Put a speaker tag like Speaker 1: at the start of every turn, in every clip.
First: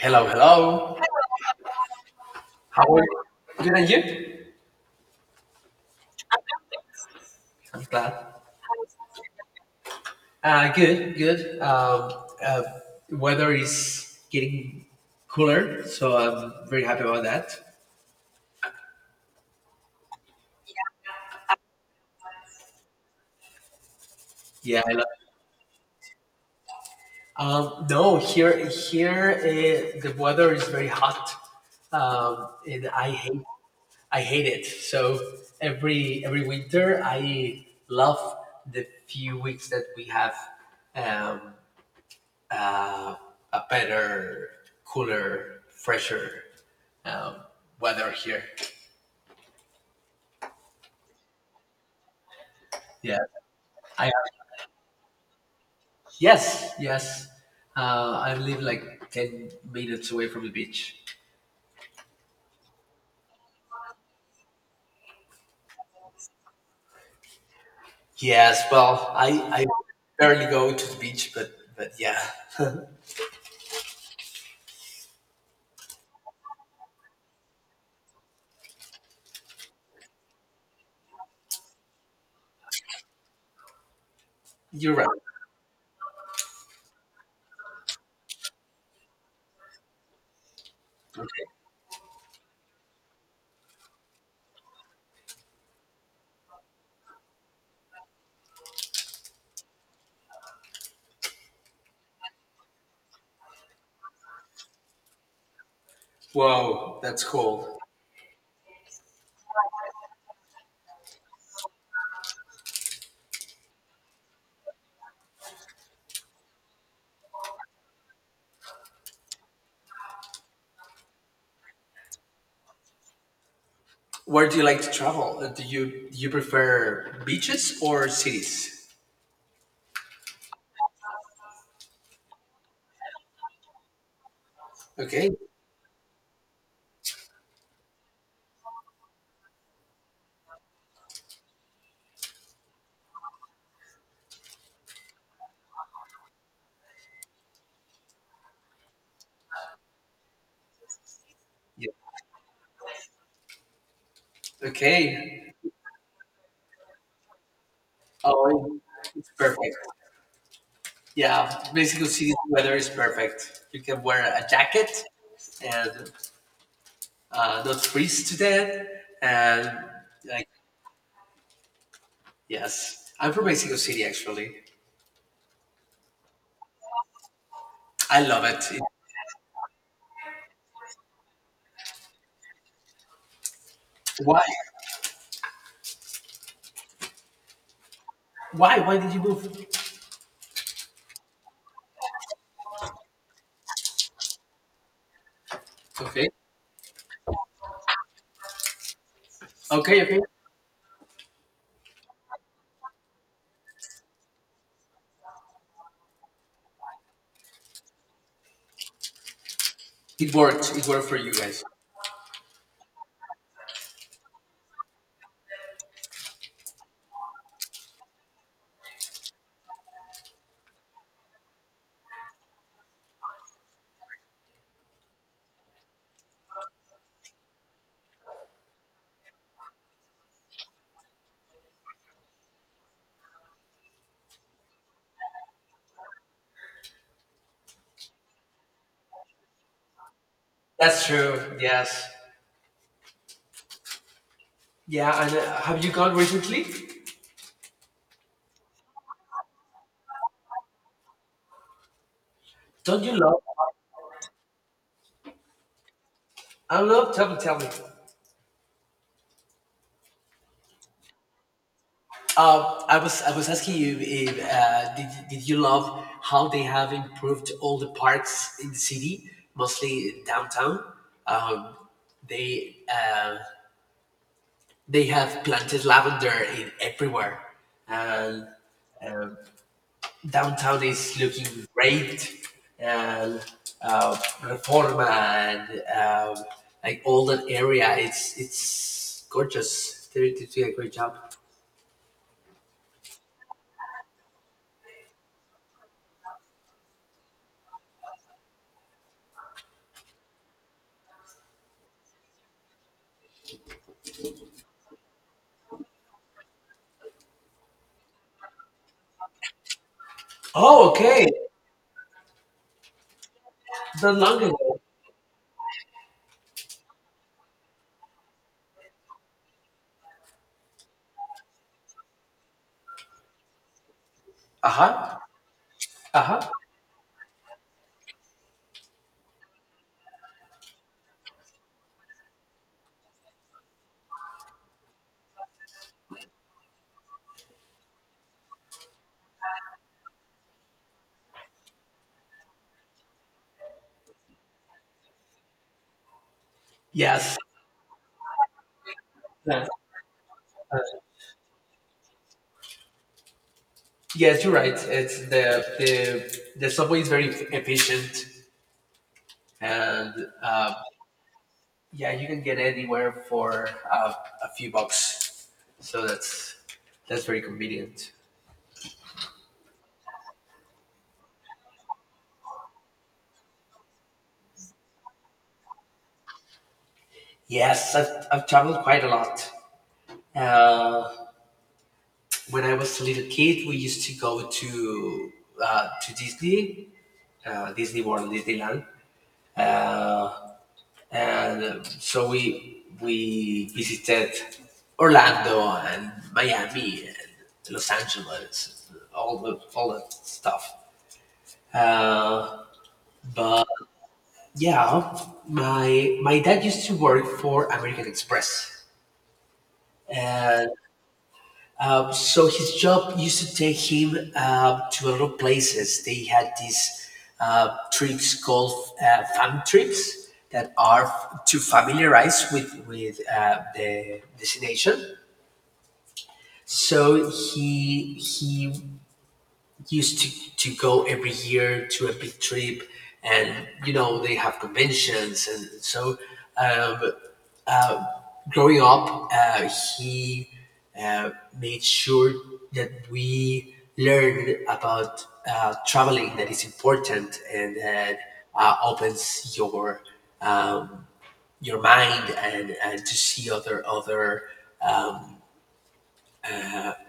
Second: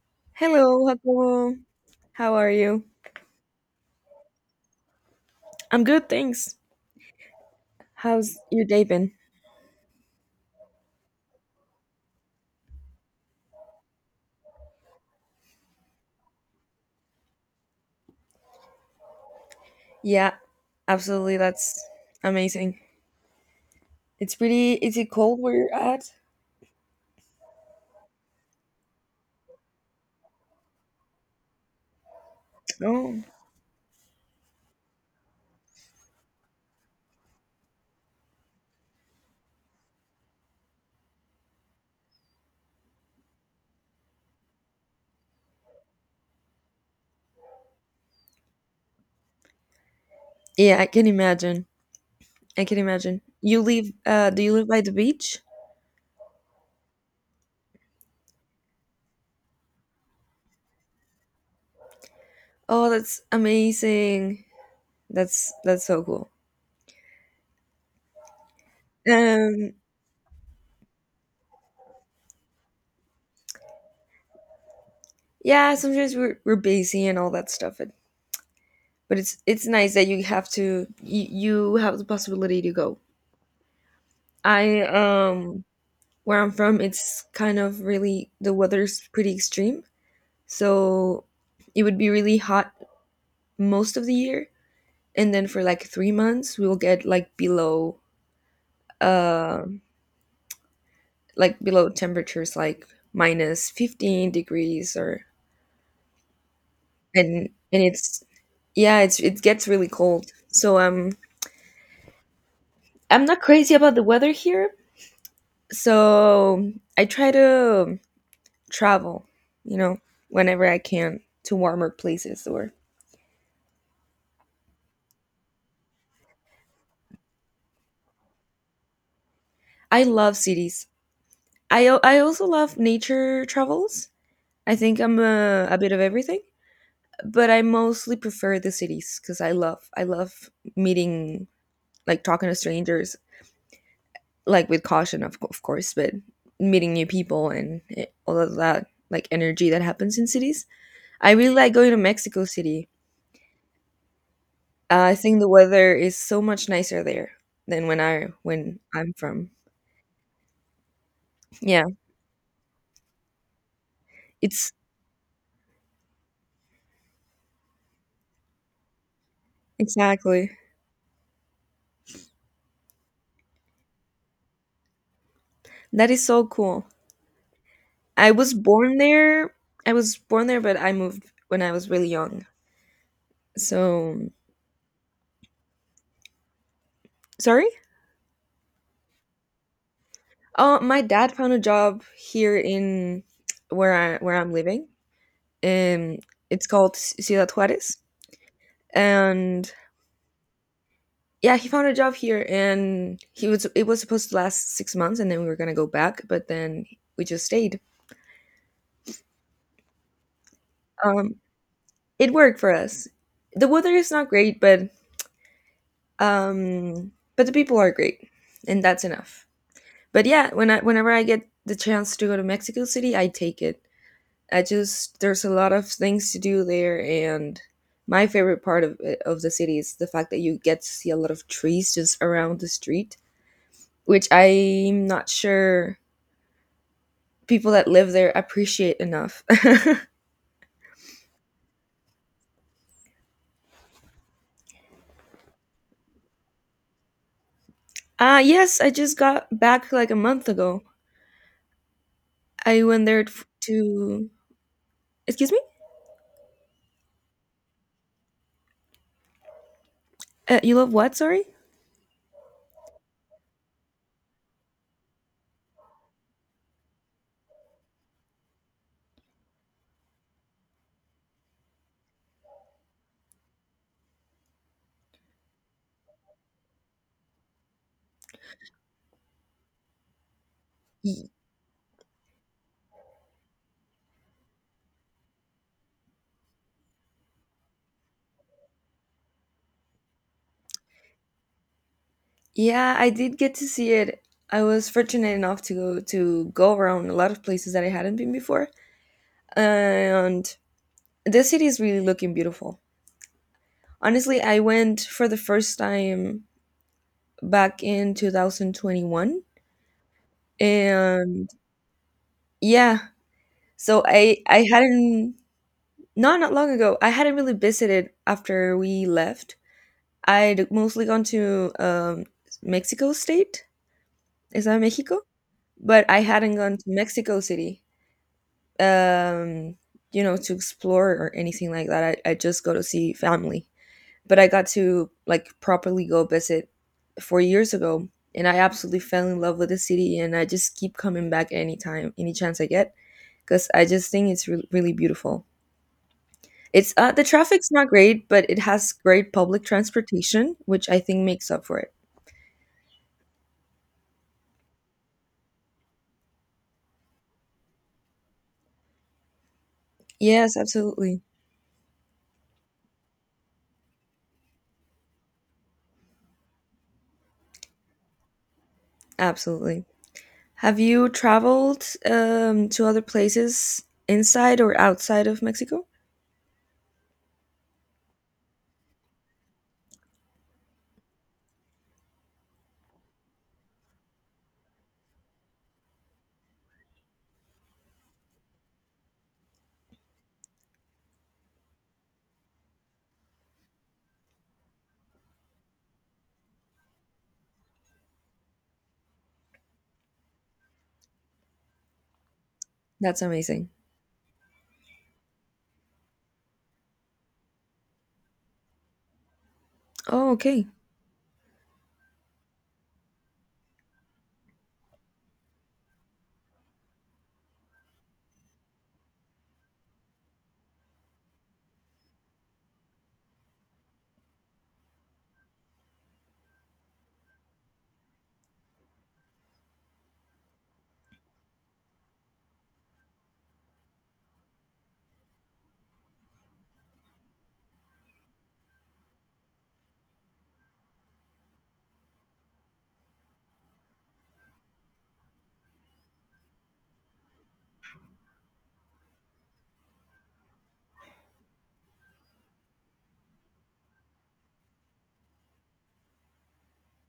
Speaker 1: Hello,
Speaker 2: Hello,
Speaker 1: hello.
Speaker 2: Jacobo. How are
Speaker 1: How
Speaker 2: you?
Speaker 1: are you? Good and you?
Speaker 2: I'm good, thanks.
Speaker 1: I'm glad.
Speaker 2: How's your day been?
Speaker 1: Good, good. Uh, Weather is getting cooler, so I'm very happy about that.
Speaker 2: Yeah, absolutely. That's amazing. It's pretty.
Speaker 1: Yeah, I
Speaker 2: Is
Speaker 1: love.
Speaker 2: it cold where you're at?
Speaker 1: No, here the weather is very hot, and
Speaker 2: Oh,
Speaker 1: I hate it. So every winter, I love the few weeks that we have um, uh, a better, cooler, fresher um, weather here.
Speaker 2: yeah. I can imagine. I can
Speaker 1: Yeah,
Speaker 2: imagine. You live?
Speaker 1: I
Speaker 2: Do you live by the beach?
Speaker 1: yes, yes. I live like 10 minutes away from the beach.
Speaker 2: Oh, that's amazing. That's so cool.
Speaker 1: Yes, well, I
Speaker 2: Um,
Speaker 1: barely go to the beach, but yeah,
Speaker 2: yeah. Sometimes we're busy and all that stuff, but it's nice that you have to, you have the possibility to go. I
Speaker 1: you're right.
Speaker 2: Where I'm from, it's kind of really, the weather's pretty extreme. So
Speaker 1: Okay.
Speaker 2: it would be really hot most of the year, and then for like 3 months, we will get like uh, below temperatures like minus 15 degrees, or
Speaker 1: Whoa, that's
Speaker 2: and
Speaker 1: cool.
Speaker 2: and it's yeah, it gets really cold. So I'm not crazy about the weather here. So I try to travel, you know, whenever I can, to warmer places, or
Speaker 1: Where do you like to travel? Do you prefer beaches or cities?
Speaker 2: I love cities. I also love nature travels. I think I'm
Speaker 1: Okay.
Speaker 2: a bit of everything, but I mostly prefer the cities because I love meeting, like talking to strangers, like with caution, of course, but meeting new people and all of that, like, energy that happens in cities. I really like
Speaker 1: Yeah.
Speaker 2: going to Mexico City. I think the
Speaker 1: Okay.
Speaker 2: weather is so much nicer there than when I
Speaker 1: Oh,
Speaker 2: when I'm
Speaker 1: it's
Speaker 2: from.
Speaker 1: perfect. Yeah,
Speaker 2: Yeah,
Speaker 1: Mexico City's weather is perfect. You can wear a
Speaker 2: it's
Speaker 1: jacket and not freeze to death. And like,
Speaker 2: exactly.
Speaker 1: yes, I'm from Mexico City actually.
Speaker 2: That is so cool.
Speaker 1: I
Speaker 2: I
Speaker 1: love
Speaker 2: was
Speaker 1: it.
Speaker 2: born there. I was born there, but I moved when I was really young. So
Speaker 1: Why?
Speaker 2: sorry.
Speaker 1: Why? Why did you move?
Speaker 2: My dad found a job here in where I'm living. Um,
Speaker 1: Okay,
Speaker 2: it's called Ciudad Juarez, and
Speaker 1: okay, okay.
Speaker 2: yeah, he found a job here, and he was it was supposed to last 6 months, and then we were gonna go back, but then we just stayed.
Speaker 1: It worked. It worked for you
Speaker 2: Um,
Speaker 1: guys.
Speaker 2: it worked for us. The weather is not great, but the people are great, and that's enough. But yeah, whenever I get the chance to go to Mexico City, I take it. I just There's a lot of things to do there, and my favorite part of the city is the fact that you get to see a lot of trees just around the street, which I'm not sure people that live there appreciate enough.
Speaker 1: That's true. Yes. Yeah. And have you gone recently?
Speaker 2: Yes, I just got back like a month ago. I
Speaker 1: Don't
Speaker 2: went
Speaker 1: you
Speaker 2: there,
Speaker 1: love?
Speaker 2: f- to excuse me.
Speaker 1: I love. Tell me. Tell me.
Speaker 2: You love what? Sorry.
Speaker 1: I was asking you if did you love how they have improved all the parks in the city, mostly downtown. Um, they uh, they have planted lavender in everywhere, and downtown is looking great. And Reforma and um, like all that area, it's gorgeous. They did a great job.
Speaker 2: Yeah, I did get to see it. I was fortunate enough to go around a lot of places that I hadn't been before, and the city is really looking beautiful. Honestly, I went for the first time back in 2021,
Speaker 1: Oh, okay,
Speaker 2: and yeah, so
Speaker 1: not long
Speaker 2: I
Speaker 1: ago.
Speaker 2: hadn't, not long ago. I hadn't really visited after we left. I'd mostly gone to Mexico State. Is
Speaker 1: Uh
Speaker 2: that
Speaker 1: huh.
Speaker 2: Mexico? But I
Speaker 1: Uh-huh.
Speaker 2: hadn't gone to Mexico City, um, to explore or anything like that. I just go to see family. But I got to, like, properly go visit 4 years ago, and I absolutely fell in love with the city, and I just keep coming back anytime, any chance I get, because I just think it's really beautiful. It's The
Speaker 1: Yes.
Speaker 2: traffic's not great, but it has great public
Speaker 1: Uh,
Speaker 2: transportation, which I
Speaker 1: uh,
Speaker 2: think makes up for it.
Speaker 1: yes, you're right. It's the subway is very efficient, and
Speaker 2: Yes,
Speaker 1: uh,
Speaker 2: absolutely,
Speaker 1: yeah, you can get anywhere for a few bucks. So that's very convenient.
Speaker 2: absolutely. Have you traveled to other places inside or outside of Mexico?
Speaker 1: Yes, I've traveled quite a lot. Uh, when I was a little kid, we used to go to Disney, Disney World, Disneyland. Uh, And so we visited Orlando and Miami and Los Angeles, all that stuff. Uh,
Speaker 2: That's
Speaker 1: but
Speaker 2: amazing.
Speaker 1: yeah, my dad used to work for American Express.
Speaker 2: Oh, okay.
Speaker 1: And So his job used to take him to a lot of places. They had these trips called fam trips that are to familiarize with the destination. So he used to go every year to a big trip, and you know they have conventions, and so um, growing up, he uh, made sure that we learn about traveling that is important and that opens um, your mind and to see um,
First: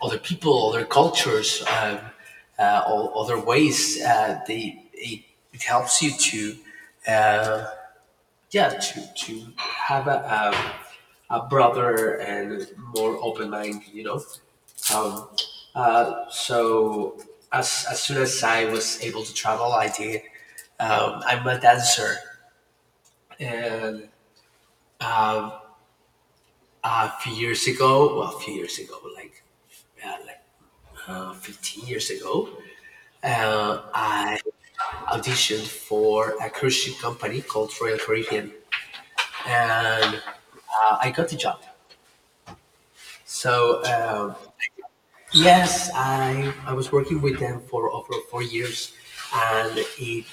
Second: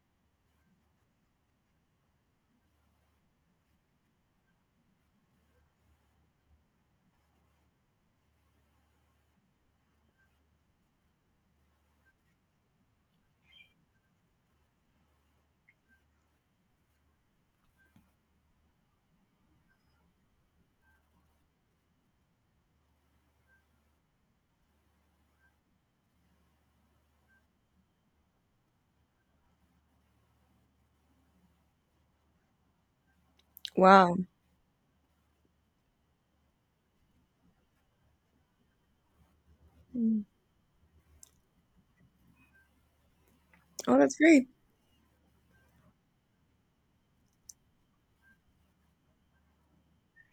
Speaker 1: other people, other cultures, all other ways. It helps you to uh, yeah to have a. A brother and more open mind. Um, so as soon as I was able to travel, I did. I'm a dancer, and um, a few years ago, well, a few years ago, like yeah, like 15 years ago,
Speaker 2: Wow.
Speaker 1: I auditioned for a cruise ship company called Royal Caribbean, and
Speaker 2: Mm.
Speaker 1: I got the job. So
Speaker 2: Oh, that's
Speaker 1: um,
Speaker 2: great.
Speaker 1: Yes, I was working with them for over 4 years, and it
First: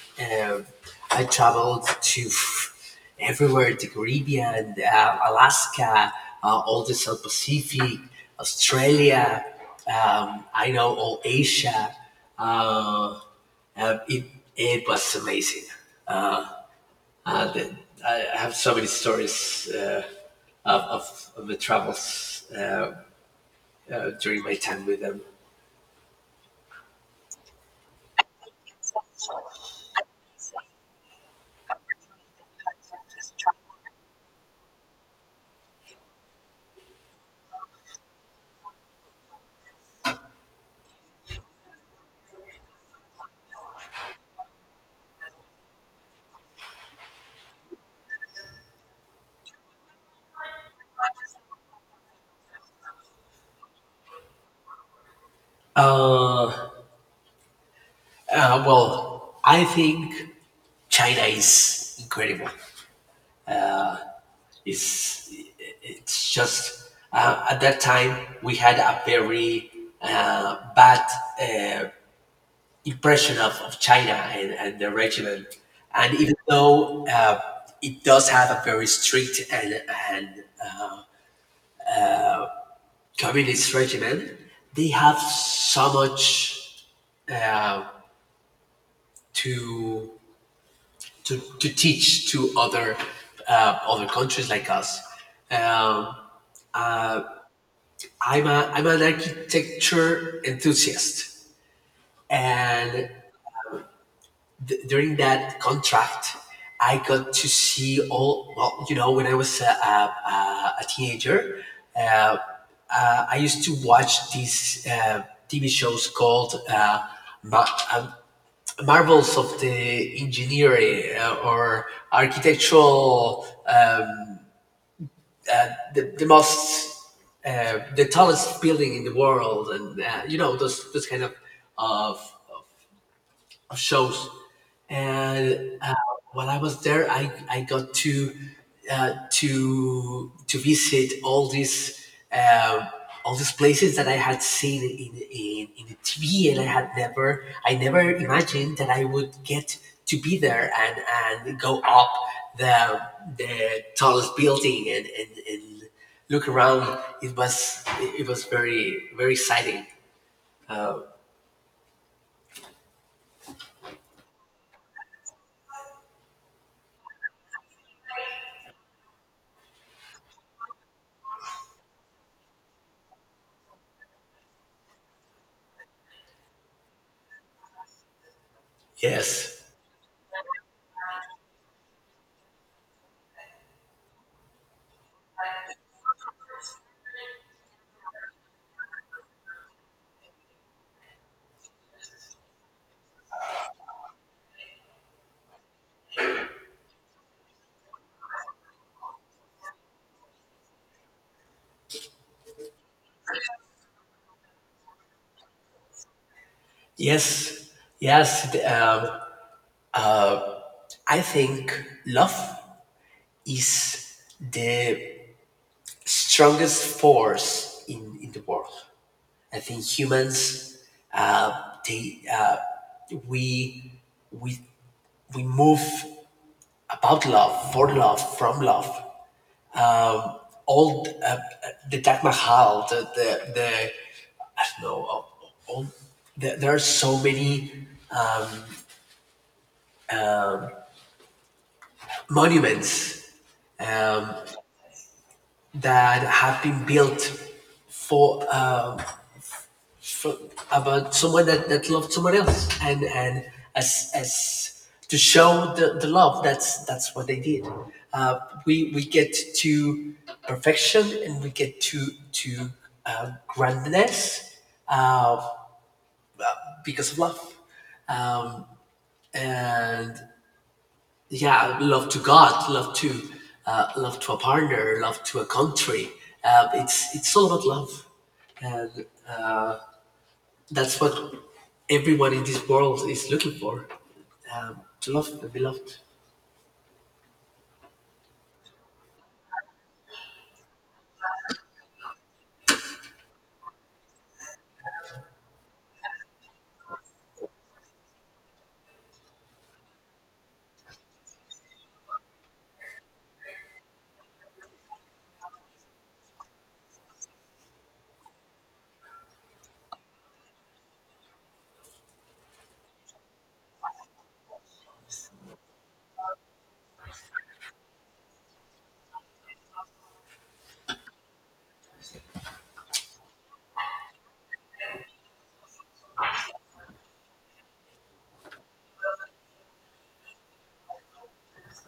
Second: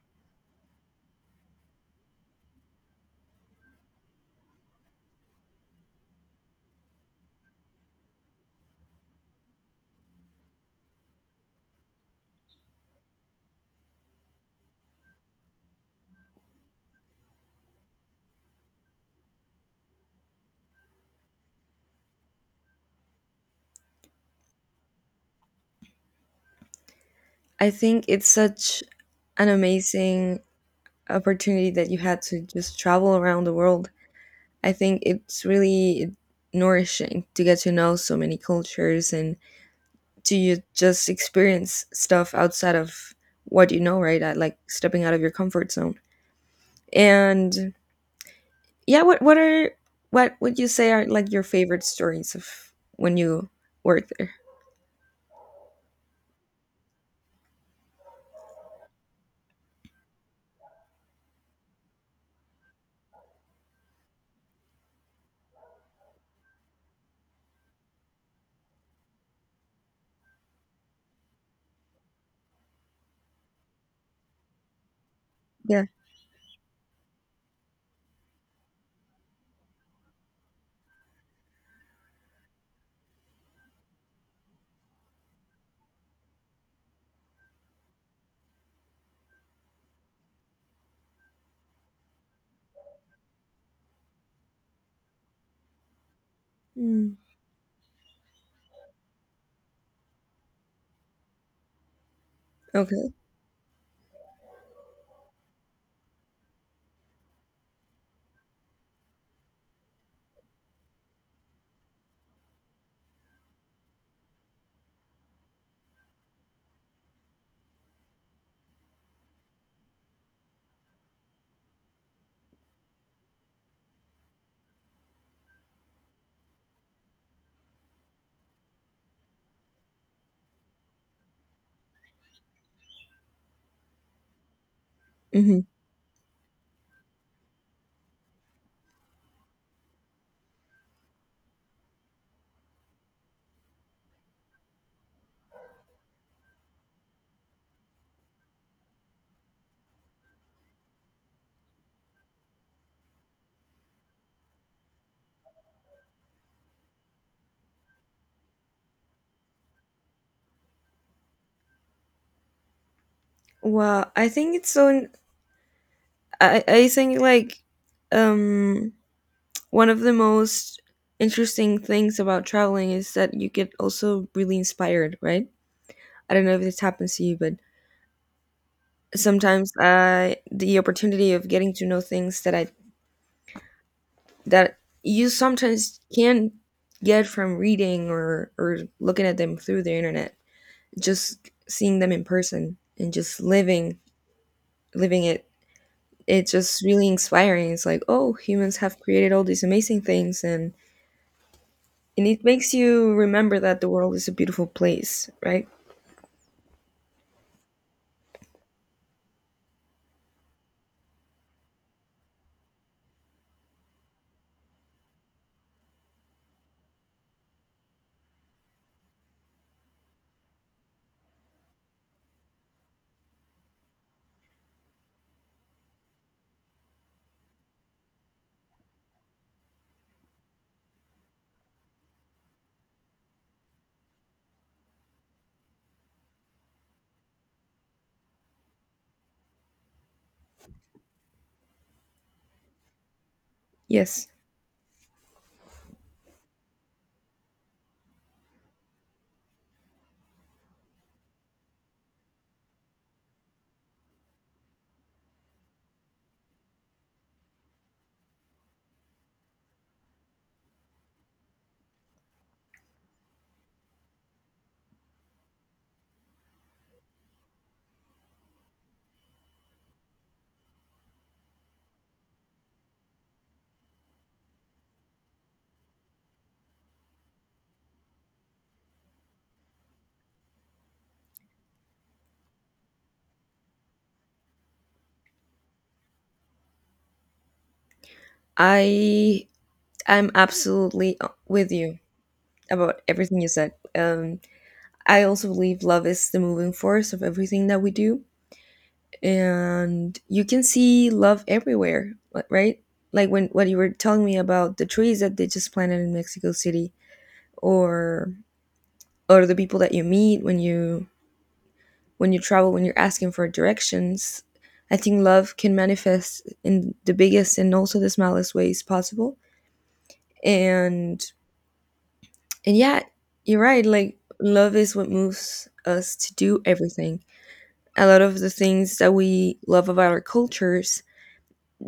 Speaker 1: um, I traveled to everywhere: the Caribbean, Alaska, all the South Pacific, Australia. I know all Asia. Uh, uh, it it was amazing. Uh, the, I have so many stories of the travels during my time with them.
Speaker 2: I think it's such an amazing opportunity that you had to just travel around the world. I think it's really nourishing to get to know so many cultures and to you just experience stuff outside of what you know, right? Like stepping out of your comfort zone. And yeah, what would you say are, like, your favorite stories of when you work there?
Speaker 1: Uh, well, I think China is incredible. It's it's just at that time we had a very bad uh, impression of China and the regime,
Speaker 2: Yeah.
Speaker 1: and even though it does have a very strict and uh, communist regime, they have so much uh, to to teach to other countries like us. Um,
Speaker 2: Mm.
Speaker 1: I'm an architecture enthusiast, and
Speaker 2: Okay.
Speaker 1: during that contract, I got to see all. Well, you know, when I was a teenager, uh, I used to watch these TV shows called Mar- um, Marvels of the Engineering or Architectural the most the tallest building in the world and you know those kind of of shows.
Speaker 2: Mhm.
Speaker 1: And while I was there, I got to visit uh, all these places that I had seen in the TV, and I never imagined that I would get to be there and go up the the tallest building and look around. It was very very exciting.
Speaker 2: Wow, I think it's so. I think, like, um one of the most interesting things about traveling is that you get also really inspired, right? I don't know if this happens to you, but
Speaker 1: Yes,
Speaker 2: sometimes, I, the opportunity of getting to know things that you sometimes can get from reading, or looking at them through the internet, just seeing them in person and just living it's just really inspiring. It's like, oh, humans have created all these amazing things, and it makes you remember that the world is a beautiful place, right?
Speaker 1: yes, yes. Um, I think love is the strongest force in the world. I think humans, uh, they, uh, we, we, we move about love, for love, from love. All the, uh, the Taj Mahal, the I don't know, there are so many monuments
Speaker 2: Yes,
Speaker 1: that have been built for. For, about someone that loved someone else and as to show the love, that's what they did. uh, we get to perfection and we get to grandness because of love. And yeah, love to God, love to love to a partner, love to a country. It's all about love. And. That's what everyone in this world is looking for. To love the beloved.
Speaker 2: I I'm absolutely with you about everything you said. I also believe love is the moving force of everything that we do, and you can see love everywhere, right? Like when what you were telling me about the trees that they just planted in Mexico City, or the people that you meet when you travel, when you're asking for directions, I think love can manifest in the biggest and also the smallest ways possible. And and yeah, you're right. Like love is what moves us to do everything. A lot of the things that we love about our cultures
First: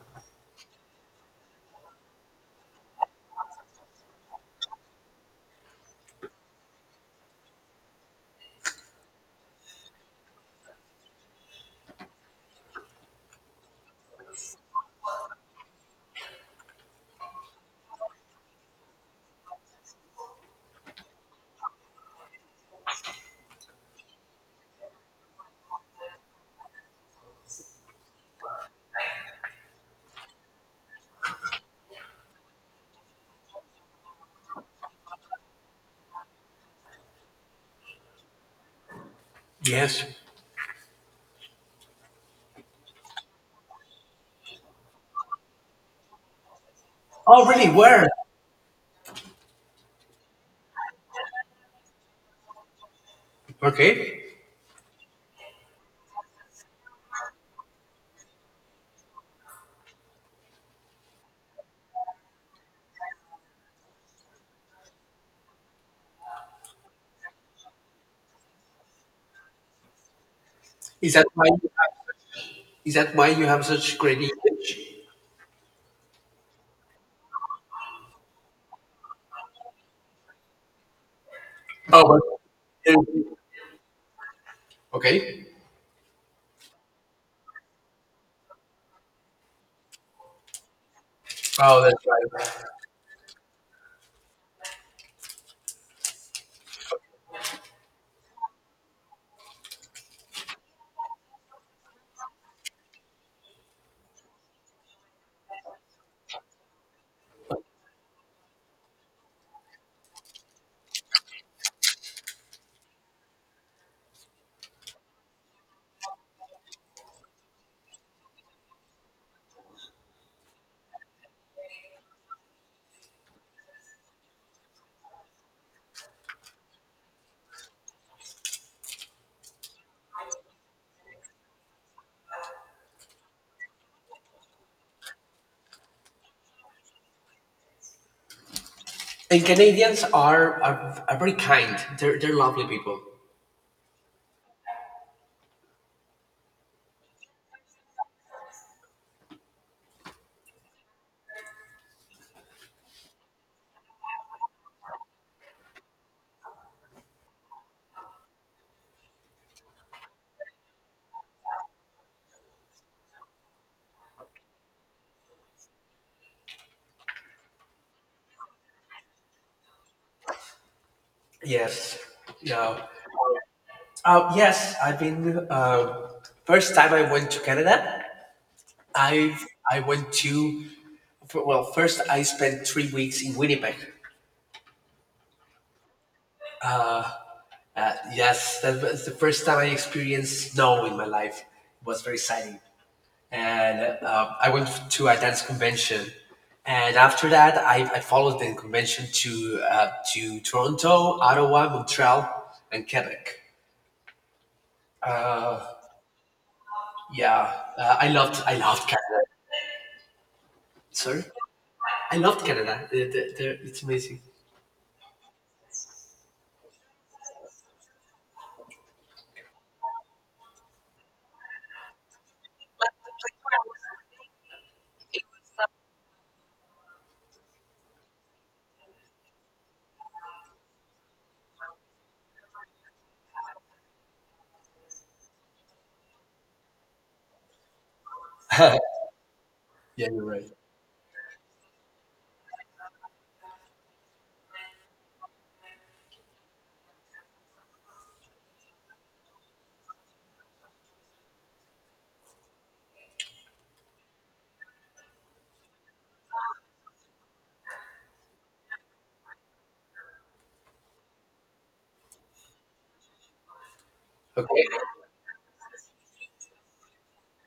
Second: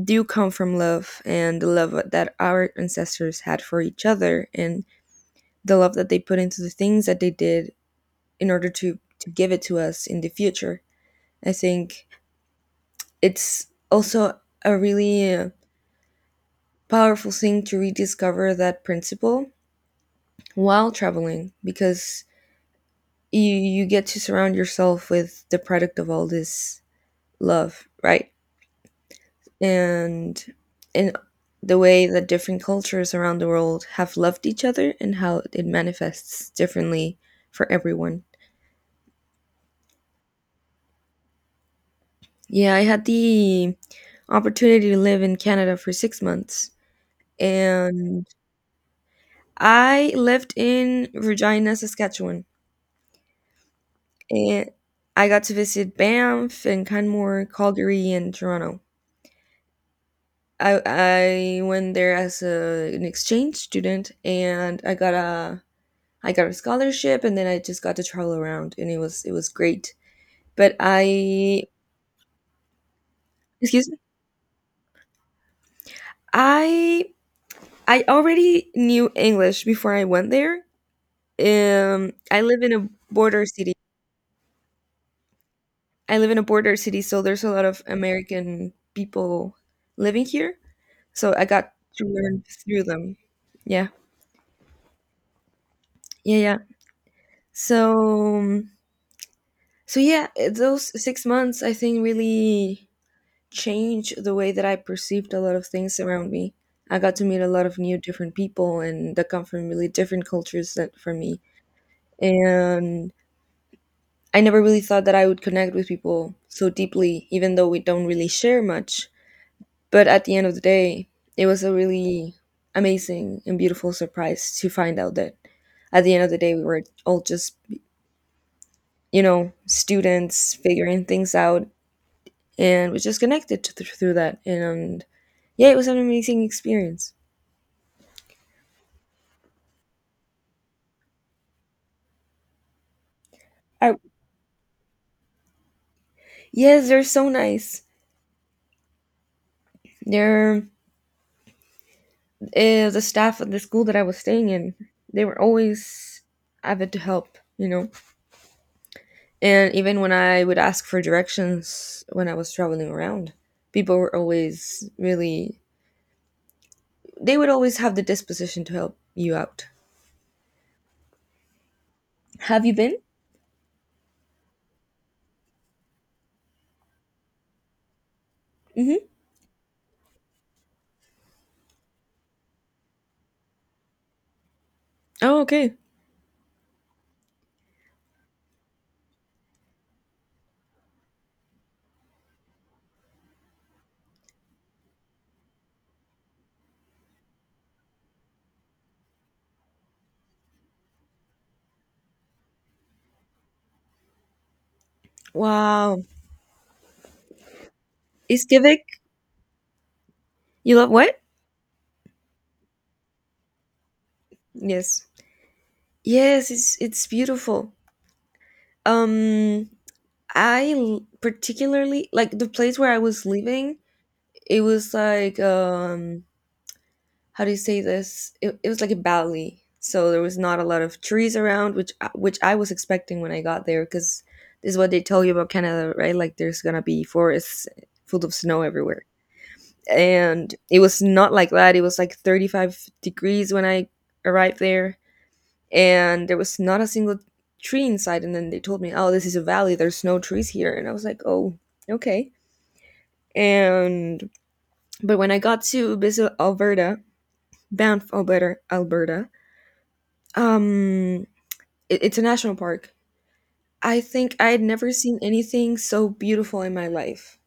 Speaker 2: do come from love, and the love that our ancestors had for each other, and the love that they put into the things that they did in order to give it to us in the future. I think it's also a really powerful thing to rediscover that principle while traveling, because you get to surround yourself with the product of all this love, right? And and the way that different cultures around the world have loved each other, and how it manifests differently for everyone.
Speaker 1: Yes.
Speaker 2: Yeah, I had the opportunity to live in Canada for 6 months,
Speaker 1: Oh, really? Where?
Speaker 2: and I lived in Regina, Saskatchewan.
Speaker 1: Okay.
Speaker 2: And I got to visit Banff and Canmore, Calgary, and Toronto. I went there as an exchange student, and I got a scholarship, and then I just got to travel around, and it was great. But
Speaker 1: Is that why?
Speaker 2: I
Speaker 1: Is that why you have
Speaker 2: Excuse me,
Speaker 1: such great English?
Speaker 2: I I already knew English before I went there.
Speaker 1: Oh, well,
Speaker 2: I live in a border city.
Speaker 1: okay.
Speaker 2: I live in a border city, so there's a lot of American people living here. So I got
Speaker 1: Oh, that's
Speaker 2: to learn
Speaker 1: right.
Speaker 2: through them. Yeah. Yeah, yeah. So um, so yeah, those 6 months, I think, really changed the way that I perceived a lot of things around me. I got to meet a lot of new different people and that come from really different cultures that for me. And I never really thought that I would connect with people so deeply even though we don't really share much. But at the end of the day, it was a really amazing and beautiful surprise to find out that at the end of the day, we were all just, students figuring things out, and we just connected through that. And yeah, it was an amazing experience.
Speaker 1: And Canadians are very kind. They're lovely people.
Speaker 2: I, yes, they're so nice. They're, the staff at the school that I was staying in. They were always avid to help. And even when I would ask for directions when I was traveling around, people were always really, they would always have the disposition to help you out.
Speaker 1: Yes.
Speaker 2: Have you
Speaker 1: Yeah.
Speaker 2: been?
Speaker 1: Yes, I've been. First time I went to Canada,
Speaker 2: Hmm.
Speaker 1: I I went to well, first I spent 3 weeks in Winnipeg.
Speaker 2: Oh, okay.
Speaker 1: Yes, that was the first time I experienced snow in my life. It was very exciting, and I went to a dance convention. And after that, I followed the convention to Toronto, Ottawa, Montreal, and Quebec.
Speaker 2: Wow.
Speaker 1: Yeah, I loved
Speaker 2: Iskivik,
Speaker 1: Canada.
Speaker 2: you love what?
Speaker 1: Sorry, I loved Canada. It's amazing.
Speaker 2: Yes. Yes, it's beautiful. Um, I particularly like the place where I was living. It was, like, how do you say this? It was like a valley, so there was not a lot of trees around, which I was expecting when I got there, because this is what they tell you about Canada, right? Like there's gonna be forests full of snow everywhere,
Speaker 1: Yeah, you're right.
Speaker 2: and it was not like that. It was like 35 degrees when I arrived there, and there was not a single tree inside. And then they told me, "Oh, this is a valley. There's no trees here," and I was like, "Oh, okay." And, but when I got to visit Alberta, Banff, Alberta, Alberta, Um, it, it's a national park. I think I had
Speaker 1: Okay,
Speaker 2: never seen anything so beautiful in my life.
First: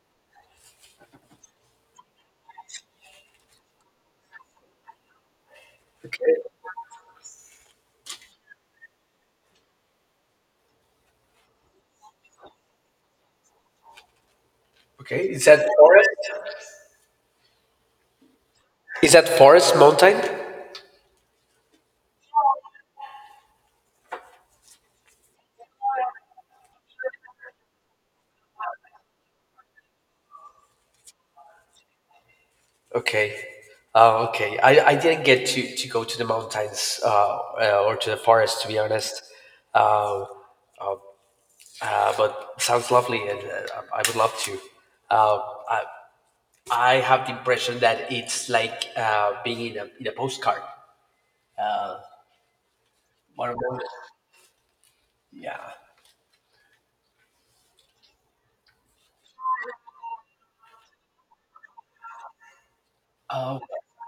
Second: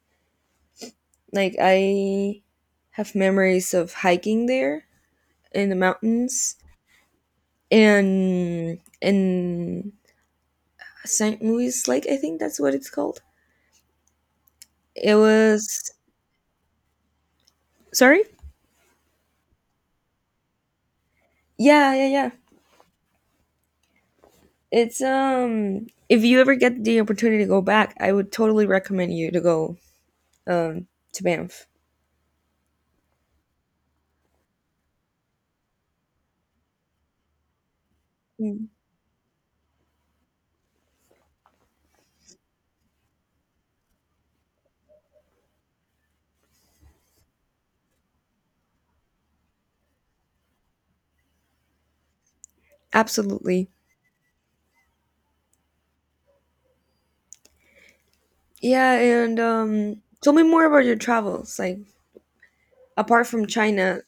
Speaker 2: Like I have memories of hiking there in the
Speaker 1: okay,
Speaker 2: mountains, and in St. Louis Lake, I think that's what it's called. It
Speaker 1: okay. Is that
Speaker 2: was
Speaker 1: forest?
Speaker 2: Sorry?
Speaker 1: Is that Forest Mountain?
Speaker 2: Yeah, yeah, yeah. It's If you ever get the opportunity to go back, I would totally recommend you to go um to Banff.
Speaker 1: Okay. Oh, okay. I didn't get to go to the mountains, or to the forest, to
Speaker 2: Mm.
Speaker 1: be honest. Uh, but sounds lovely, and I would love to. Uh, I, I have the impression that it's like being in in a postcard. What
Speaker 2: Absolutely.
Speaker 1: about it? Yeah.
Speaker 2: Yeah, and, tell me more about your travels. Like apart from
Speaker 1: Um,
Speaker 2: China,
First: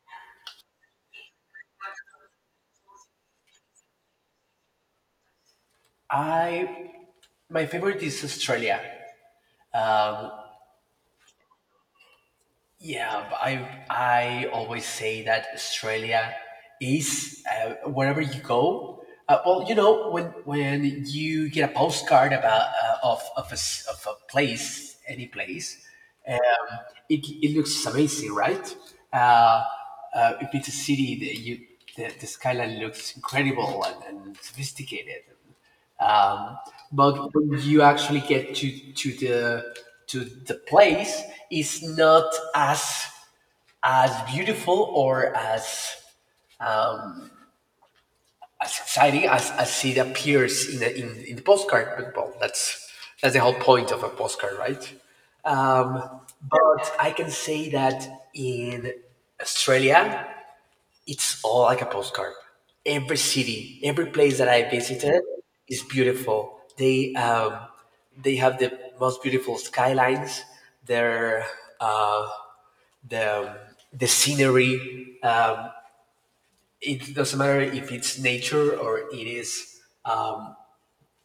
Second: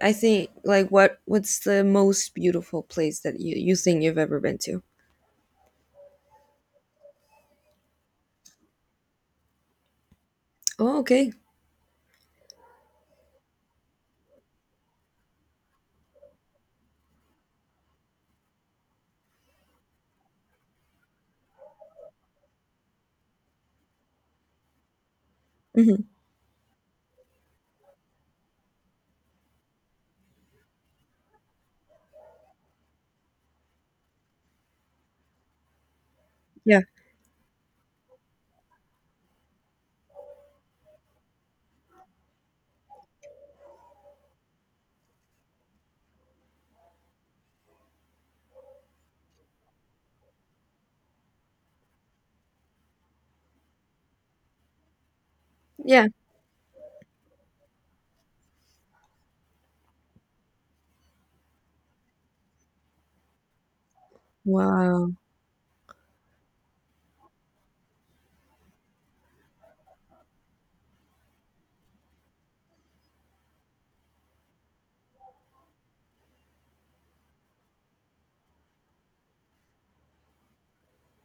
Speaker 2: I think like what's the most beautiful place that you think you've ever been to?
Speaker 1: I My favorite is Australia. Um,
Speaker 2: Oh, okay.
Speaker 1: Yeah, but I always say that Australia is wherever you go. Well, you know when you get a postcard about of of a place, any place.
Speaker 2: Hmm.
Speaker 1: um, it looks amazing, right? Uh, if it's a city, the skyline looks incredible and sophisticated, um,
Speaker 2: Yeah,
Speaker 1: but when you actually get to the place, it's not as beautiful or as exciting as it appears in in the postcard. But well, that's the whole point of a postcard, right? um,
Speaker 2: yeah.
Speaker 1: but I can say that in Australia, it's all like a postcard. Every city, every place that I
Speaker 2: Wow.
Speaker 1: visited is beautiful. They have the most beautiful skylines. Their uh, the the scenery. It doesn't matter if it's nature or it is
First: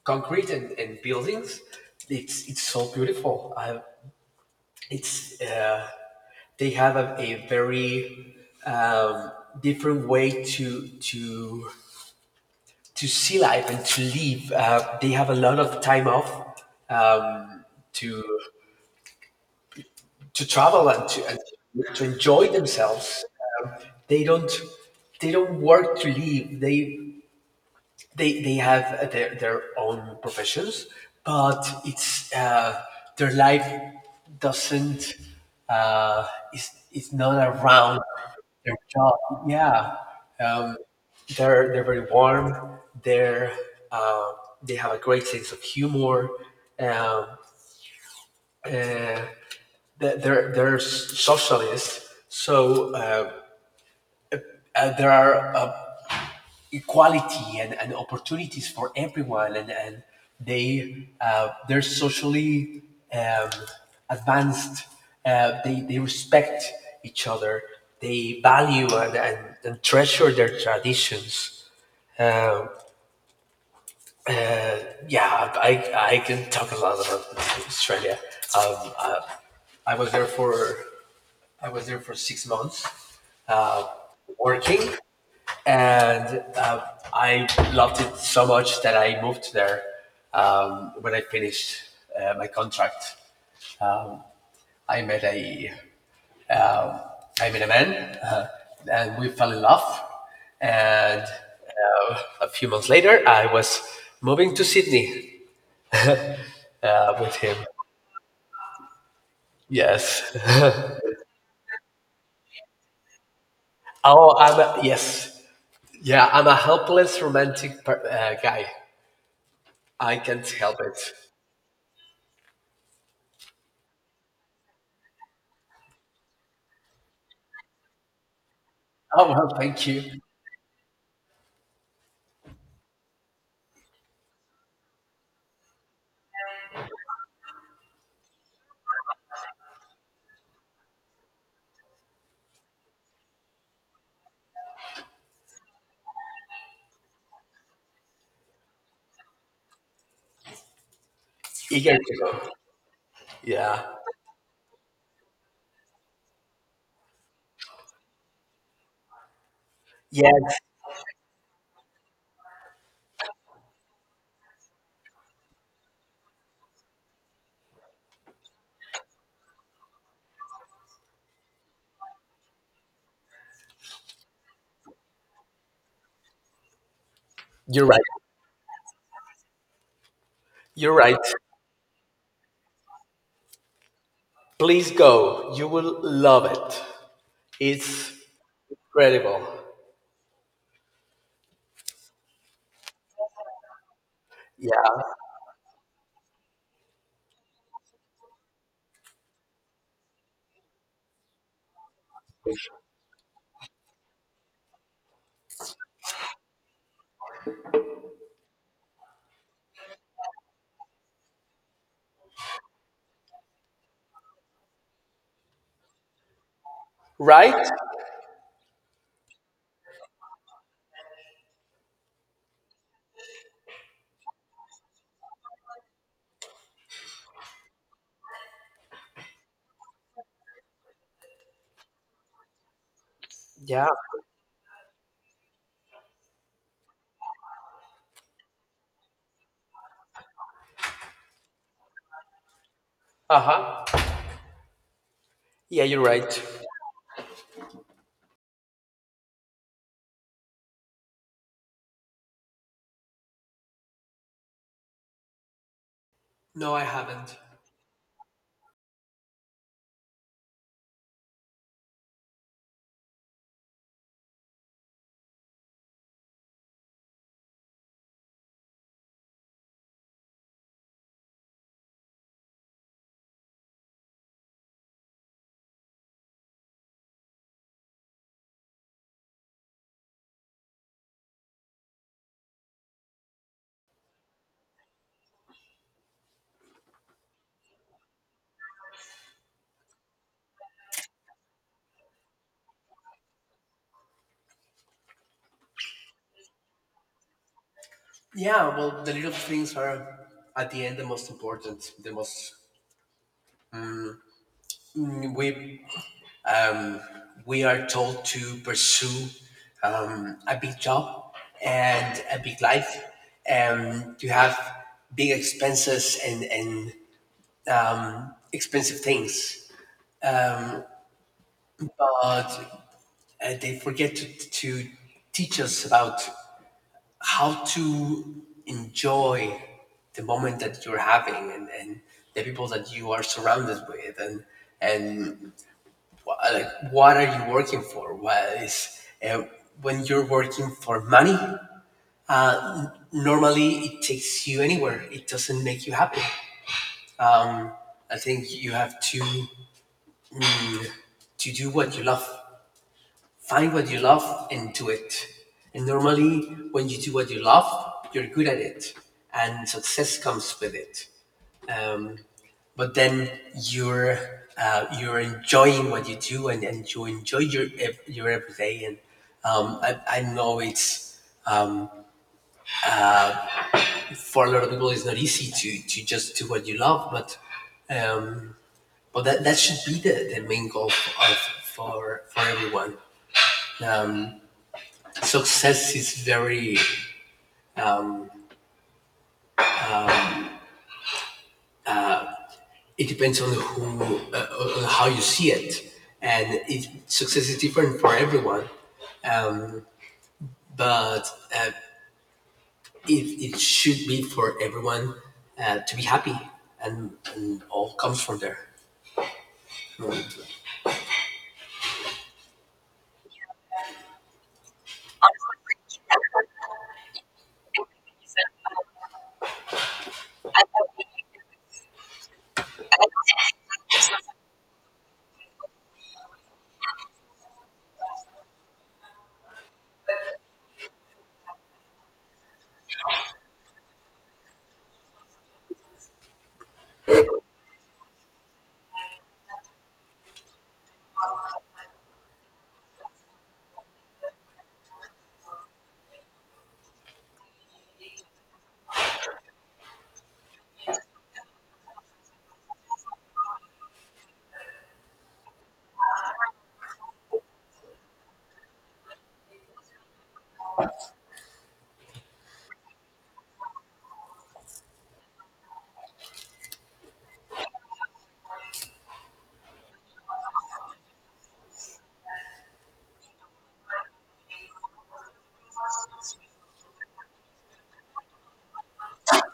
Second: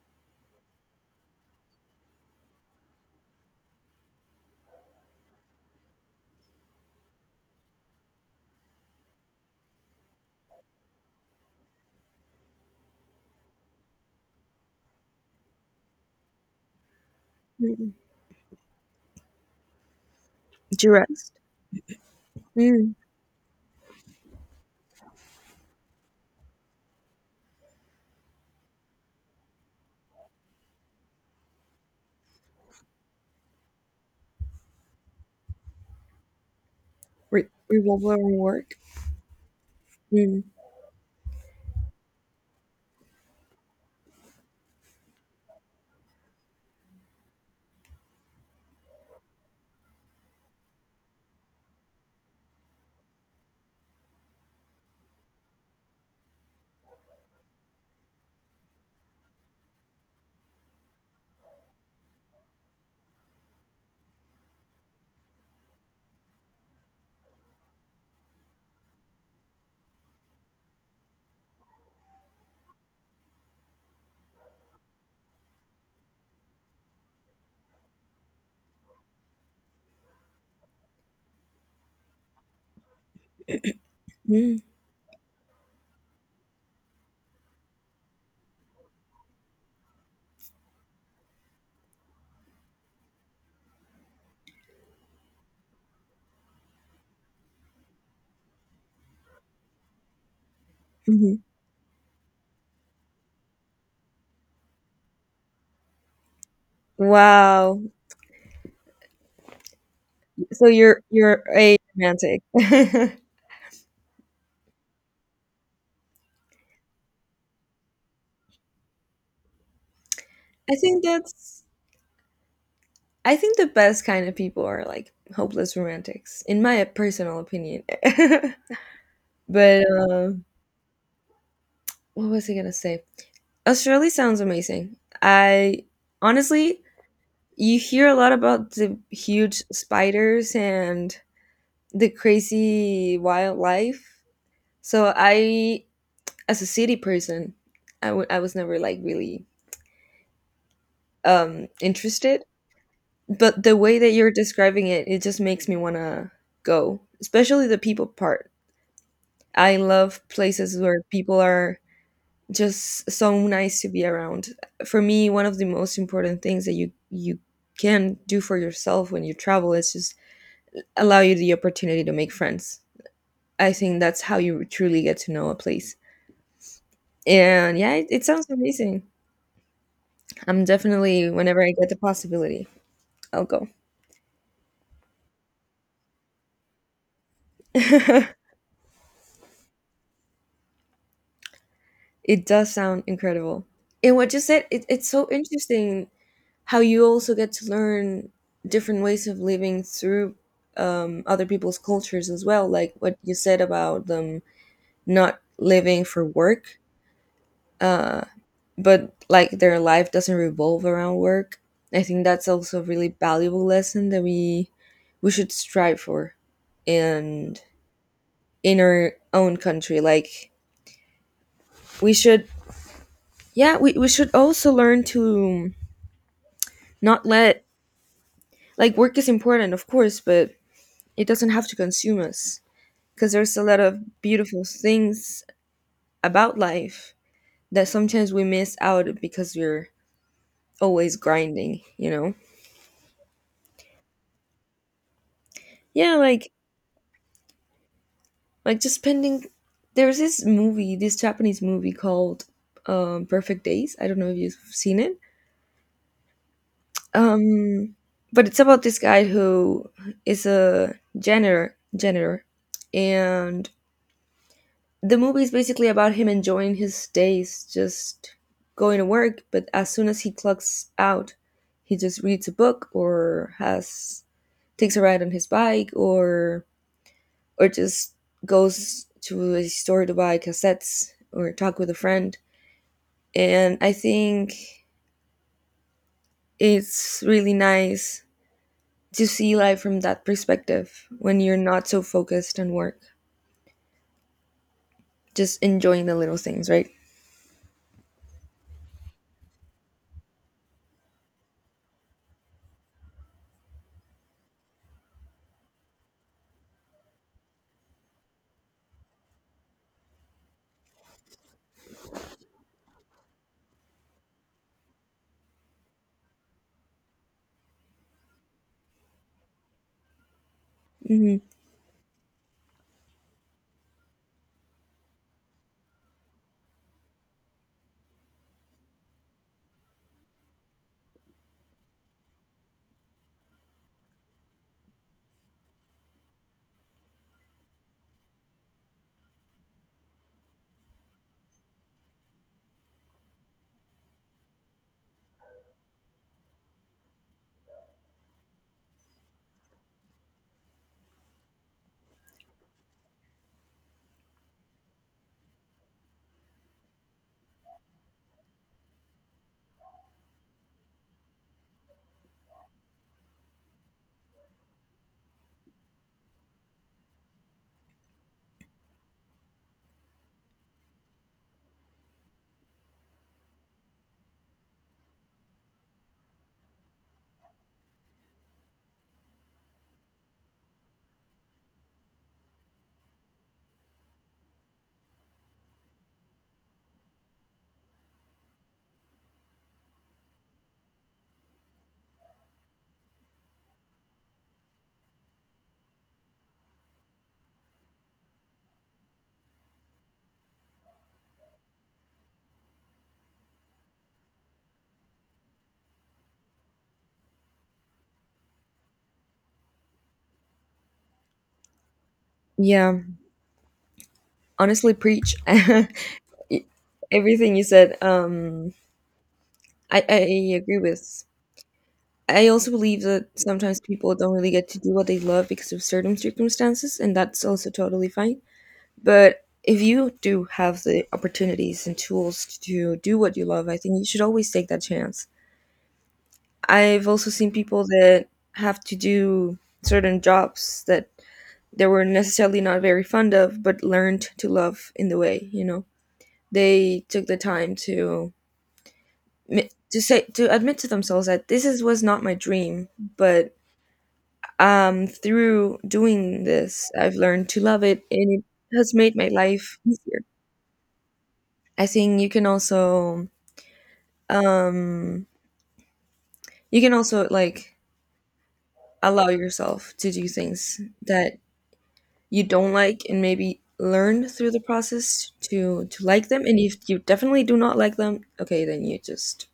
Speaker 1: concrete and buildings. It's so beautiful. I, it's they have a very um, different way to see life and to live. They have a lot of time off, um,
Speaker 2: Mm-mm.
Speaker 1: to to
Speaker 2: Did
Speaker 1: travel
Speaker 2: you
Speaker 1: and
Speaker 2: rest?
Speaker 1: to enjoy
Speaker 2: Mm.
Speaker 1: themselves. Um, they don't they don't work to live. They have their own professions, but it's their life doesn't, uh, is, it's not
Speaker 2: Re-
Speaker 1: around
Speaker 2: revolve around
Speaker 1: their
Speaker 2: work.
Speaker 1: job. Yeah,
Speaker 2: Mm.
Speaker 1: um, they're very warm. Uh, they have a great sense of humor. Um, uh, they're socialists, so there are. Equality and opportunities for everyone, and they they're socially um, advanced. They respect each other. They value, and treasure their traditions. um, uh, yeah, I can talk a lot about Australia. um, uh, I was there for I was there for 6 months, uh,
Speaker 2: Mm.
Speaker 1: working, and I loved it so much that I moved there when I finished my contract. Um, I met a um, I met a man, and we fell in love. And
Speaker 2: Hmm.
Speaker 1: a few months later, I was moving to Sydney with him.
Speaker 2: Wow.
Speaker 1: Yes.
Speaker 2: So you're a romantic.
Speaker 1: Oh, yes. Yeah, I'm a helpless romantic guy. I can't
Speaker 2: I
Speaker 1: help it.
Speaker 2: think that's I think the best kind of people are like hopeless romantics, in my personal opinion.
Speaker 1: Oh well,
Speaker 2: But,
Speaker 1: thank you.
Speaker 2: um, what was I gonna say? Australia sounds amazing. I honestly, you hear a lot about the huge spiders and the crazy wildlife. So I, as a city person, I was never like really
Speaker 1: Eager to
Speaker 2: interested.
Speaker 1: go.
Speaker 2: But the
Speaker 1: Yeah.
Speaker 2: way that you're describing it, it just makes me wanna go, especially the people part. I love
Speaker 1: Yes,
Speaker 2: places where people are just so nice to be around. For me, one of the most important things that you can do for yourself when you travel is just allow you the opportunity to make friends. I think that's how you truly get to know a place. And
Speaker 1: you're
Speaker 2: yeah,
Speaker 1: right.
Speaker 2: it sounds amazing. I'm
Speaker 1: You're right.
Speaker 2: definitely whenever I get the possibility, I'll go.
Speaker 1: Please go. You will love it. It's
Speaker 2: It
Speaker 1: incredible.
Speaker 2: does sound incredible. And what you said, it's
Speaker 1: Yeah.
Speaker 2: so interesting how you also get to learn different ways of living through other people's cultures, as well like what you said about them not living for work, uh, but like their life doesn't revolve around work. I think that's also a really valuable lesson that we should strive for,
Speaker 1: Right?
Speaker 2: and in our own country. Like we should, yeah, we should also learn to not let, like, work is important of course, but it doesn't have to consume us because there's a lot
Speaker 1: Yeah.
Speaker 2: of beautiful things about life that sometimes we miss out because we're always grinding, you know?
Speaker 1: Uh huh. Yeah, you're
Speaker 2: Yeah,
Speaker 1: right.
Speaker 2: like just spending there's this movie, this Japanese movie called Perfect Days. I don't know if you've seen it.
Speaker 1: No, I haven't.
Speaker 2: Um but it's about this guy who is a janitor, and the movie is basically about him enjoying his days. Just going to work, but as soon as he clocks out, he just reads a book, or has takes a ride on his bike, or just goes to a store to buy cassettes, or talk with a friend. And I think it's really nice to see life from that perspective, when you're not so focused on work, just enjoying the little things, right?
Speaker 1: Yeah, well, the little things are at the end the most important. The most mm, we um, we are told to pursue a big job and a big life, and to have big expenses and expensive things, um,
Speaker 2: Hmm.
Speaker 1: but uh, they forget to teach us about how to enjoy the moment that you're having and the people that you are surrounded with and like what are you working for? What is uh, when you're working for money? Normally, it takes you anywhere. It doesn't make you happy. I think you have to do what you love, find what you love and do it. And normally, when you do what you love, you're good at it, and success comes with it. Um, but then you're you're enjoying what you do, and you enjoy your everyday. And I know it's, for a lot of people, it's not easy to just do what you love, um, but that should be the main goal of, for everyone. Success is very, it depends on who on how you see it, and it, success is different for everyone, but uh, it, it should be for everyone to be happy, and all comes from there. Oh,
Speaker 2: Yeah, honestly, preach. e- Everything you said, I agree with. I also believe that sometimes people don't really get to do what they love because of certain circumstances, and that's also totally fine. But if you do have the opportunities and tools to do what you love, I think you should always take that chance. I've also seen people that have to do certain jobs that they were necessarily not very fond of, but learned to love in the way, you know. They took the time to mi- to say to admit to themselves that this is, was not my dream, but through doing this, I've learned to love it, and it has made my life easier. I think you can also, um you can also, like, allow yourself to do things that you don't like, and maybe learn through the process to like them. And if you definitely do not like them, okay, then you just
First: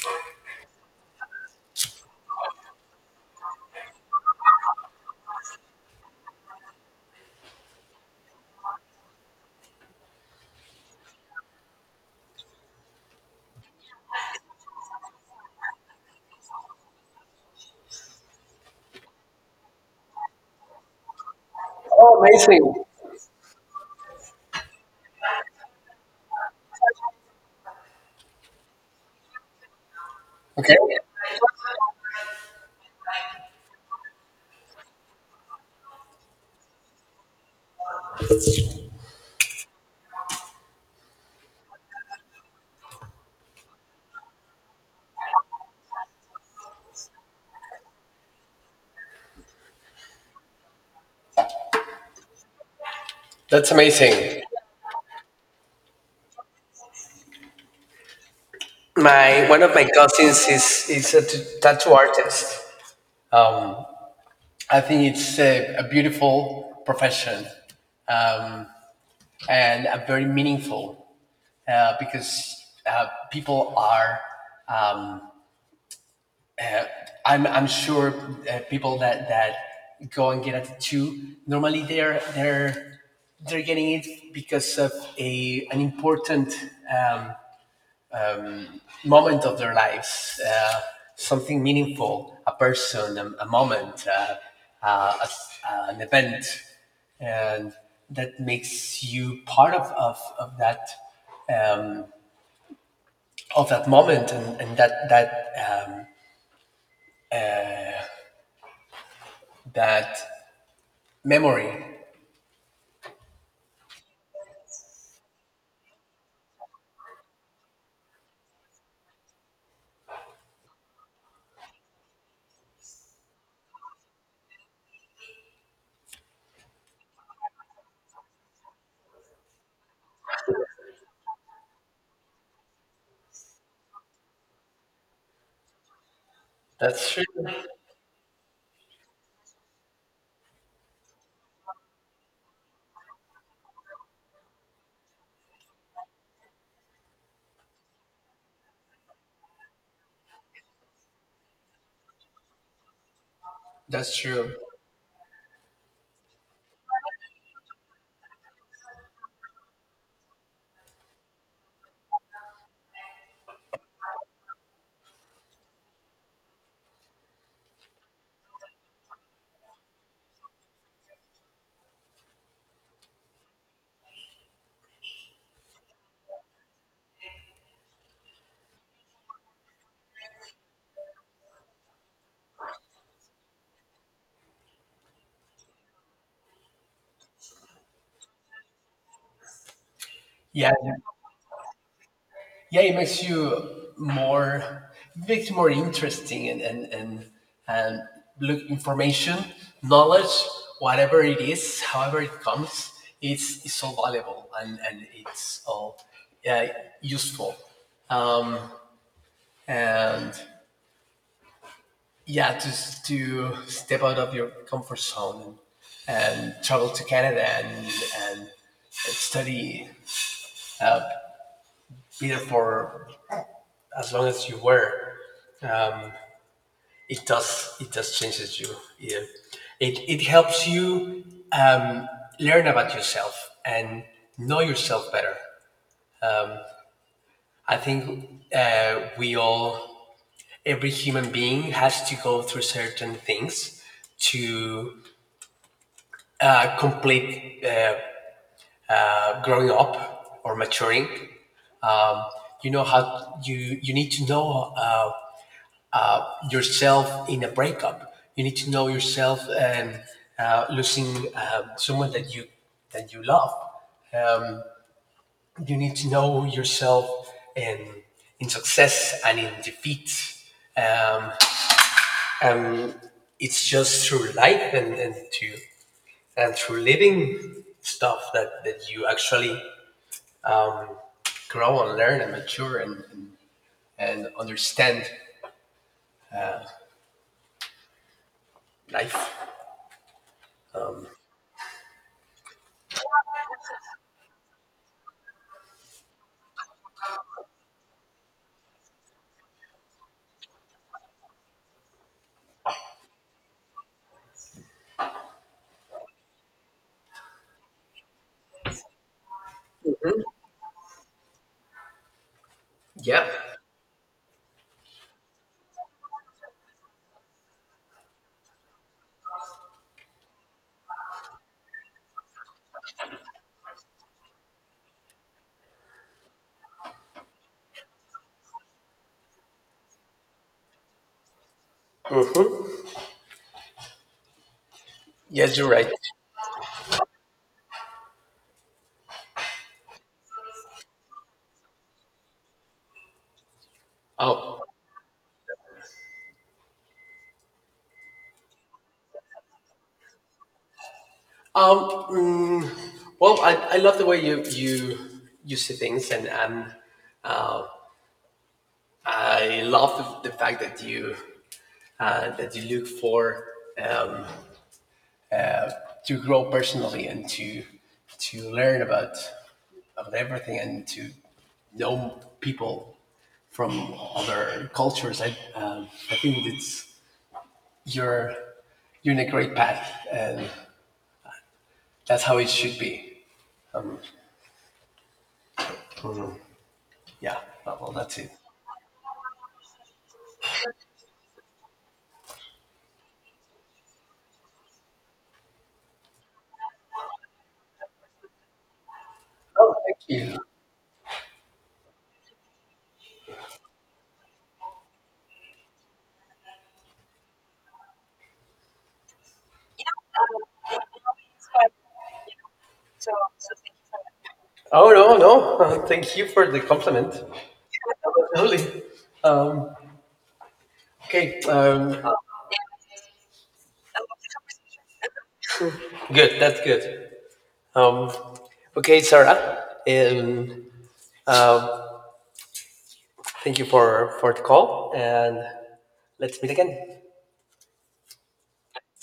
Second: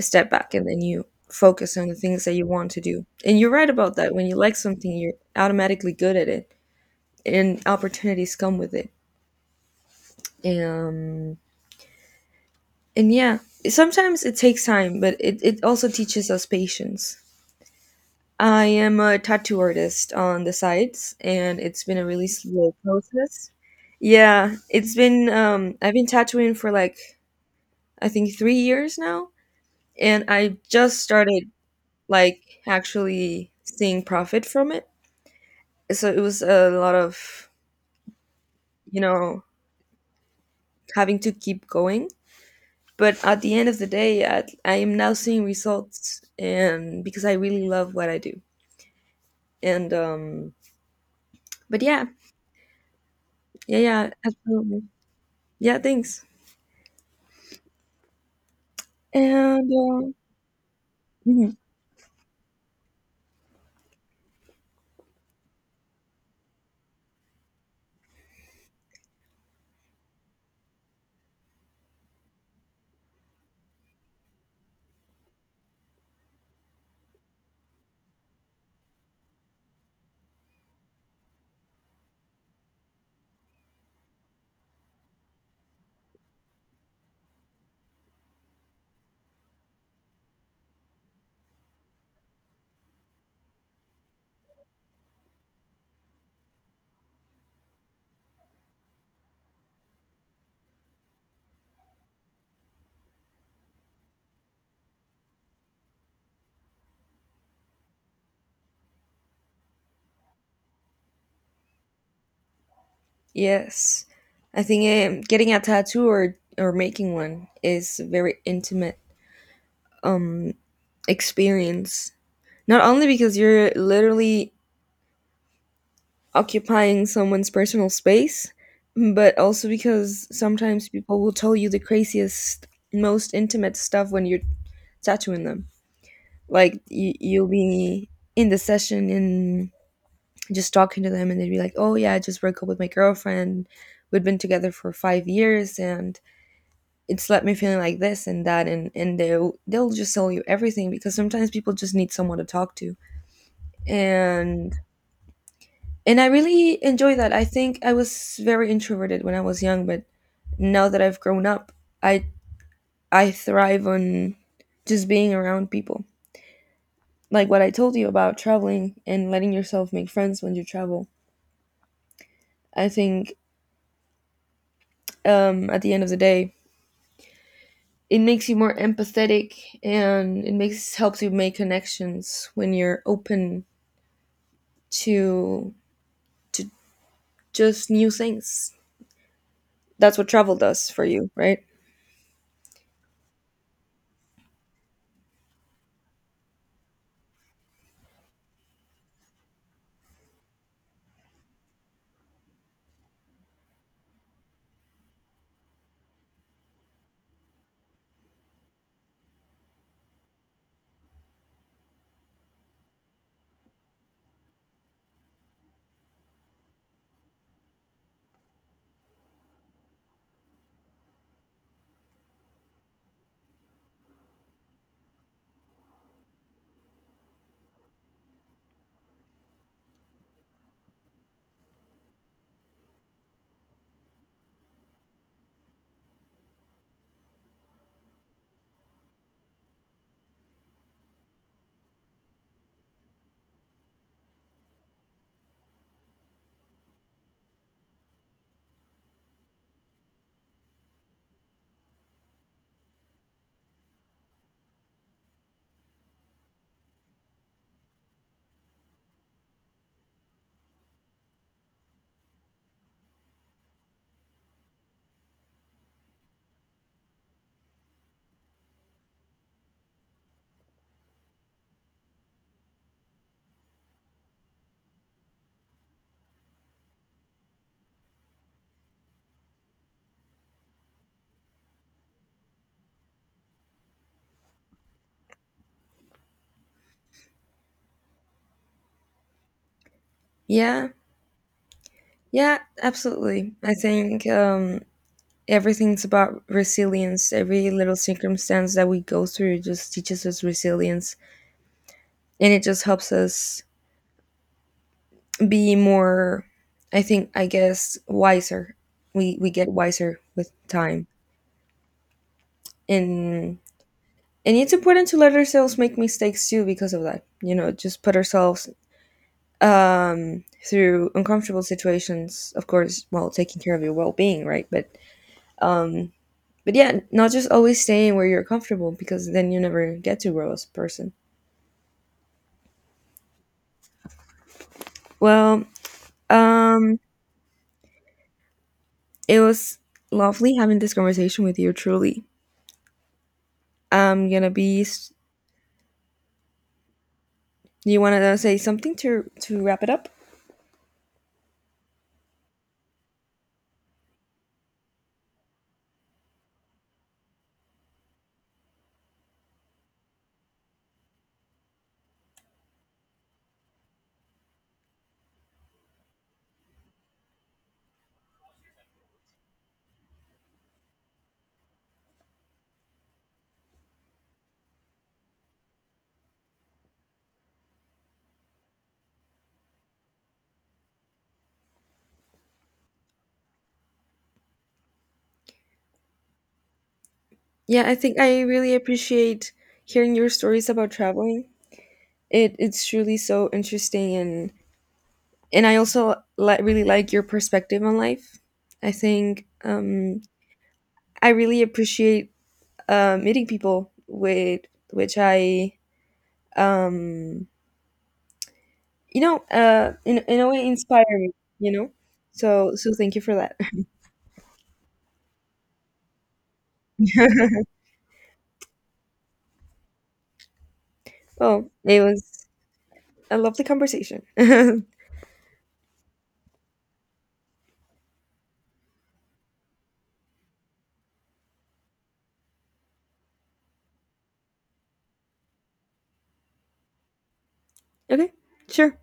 Speaker 2: step back, and then you focus on the things that you want to do. And you're right about that. When you like something, you're automatically good at it, and opportunities come with it. Um, and yeah, sometimes it takes time, but it also teaches us patience. I am a tattoo artist on the sides, and it's been a really
Speaker 1: amazing.
Speaker 2: slow process. Yeah, it's been, I've been tattooing for like, I think 3 years now, and I
Speaker 1: Okay.
Speaker 2: just started like actually seeing profit from it. So it was a lot of, you know, having to keep going, but at the end of the day, I am now seeing results, and because I really love what I do. And but yeah.
Speaker 1: That's
Speaker 2: Yeah, yeah,
Speaker 1: amazing.
Speaker 2: absolutely. Yeah, thanks.
Speaker 1: My one
Speaker 2: And
Speaker 1: of my cousins is a
Speaker 2: mhm.
Speaker 1: tattoo artist. I think it's a beautiful profession, um, and a very meaningful, because people are. Um, I'm sure people that go and get at the two, normally they're getting it because of a an important um, moment of their lives, something meaningful, a person, a moment, an event, and that makes you part of of that, um, of that moment, and um, that memory.
Speaker 2: Yes, I think, getting a tattoo, or making one, is a very intimate um experience, not only because you're literally occupying someone's personal space, but also because sometimes people will tell you the craziest, most intimate stuff when you're tattooing them. Like
Speaker 1: That's true.
Speaker 2: you'll be in the session and just talking to them, and they'd be like, "Oh yeah, I just broke up with my girlfriend. We've been together for 5 years, and it's left me feeling like this and that." And they'll just tell you everything, because sometimes people just need someone to talk to,
Speaker 1: That's true.
Speaker 2: and and I really enjoy that. I think I was very introverted when I was young, but now that I've grown up, I I thrive on just being around people. Like what I told you about traveling and letting yourself make friends when you travel. I think, at the end of the day, it makes you more empathetic, and it makes helps you make connections when you're open to to just new things. That's what travel
Speaker 1: Yeah,
Speaker 2: does for you, right?
Speaker 1: yeah. It makes you more, it makes you more interesting and look, information, knowledge, whatever it is, however it comes, it's so valuable, and it's all, yeah, useful. Um, and yeah, just to step out of your comfort zone and travel to Canada and study, uh, be for as long as you were. It does changes you. Yeah. It helps you, um, learn about yourself and know yourself better. I think we all, every human being has to go through certain things to complete growing up or maturing. Um, you know how you need to know yourself in a breakup. You need to know yourself and losing someone that you love. Um, you need to know yourself in success and in defeat. Um, and it's just through life and through living stuff that you actually, um, grow and learn and mature and understand life.
Speaker 2: Yeah. Yeah, absolutely. I think, everything's about resilience. Every little circumstance that we go through just teaches us resilience, and it just helps us be more. I think, I guess, wiser. We get wiser with time,
Speaker 1: Yeah.
Speaker 2: and and it's important to let ourselves make mistakes too because of that. You know, just put ourselves through uncomfortable situations. Of course, while taking care of your well being, right? But yeah, not just always staying where you're comfortable, because then you never get to grow as a person.
Speaker 1: Yes,
Speaker 2: Well,
Speaker 1: you're right.
Speaker 2: um, it was lovely having this conversation with you. Truly, I'm gonna
Speaker 1: Oh,
Speaker 2: be. S- You wanna say something to wrap it up?
Speaker 1: um, mm, well, I love the way you see things, and I love the fact that you, that you look for, um, to grow personally and to learn about everything and to know people from other cultures. I, um, I think it's, you're you're in a great path, and that's how it should be. Mm-hmm. Yeah. Well,
Speaker 2: Yeah,
Speaker 1: well,
Speaker 2: I
Speaker 1: that's
Speaker 2: think
Speaker 1: it.
Speaker 2: I really appreciate hearing your stories about traveling. It's truly so interesting, and I also really like your perspective on life. I think,
Speaker 1: Oh, thank you.
Speaker 2: I really appreciate meeting people with which I um you know in a way inspire me, you know, so thank you for that.
Speaker 1: Oh no, no. Thank you for the compliment. Lovely. Um, okay.
Speaker 2: Well, it was a lovely conversation.
Speaker 1: Good. That's good. Um, okay, Sarah. And um, uh, thank you for the call, and let's meet again.
Speaker 2: Okay, sure.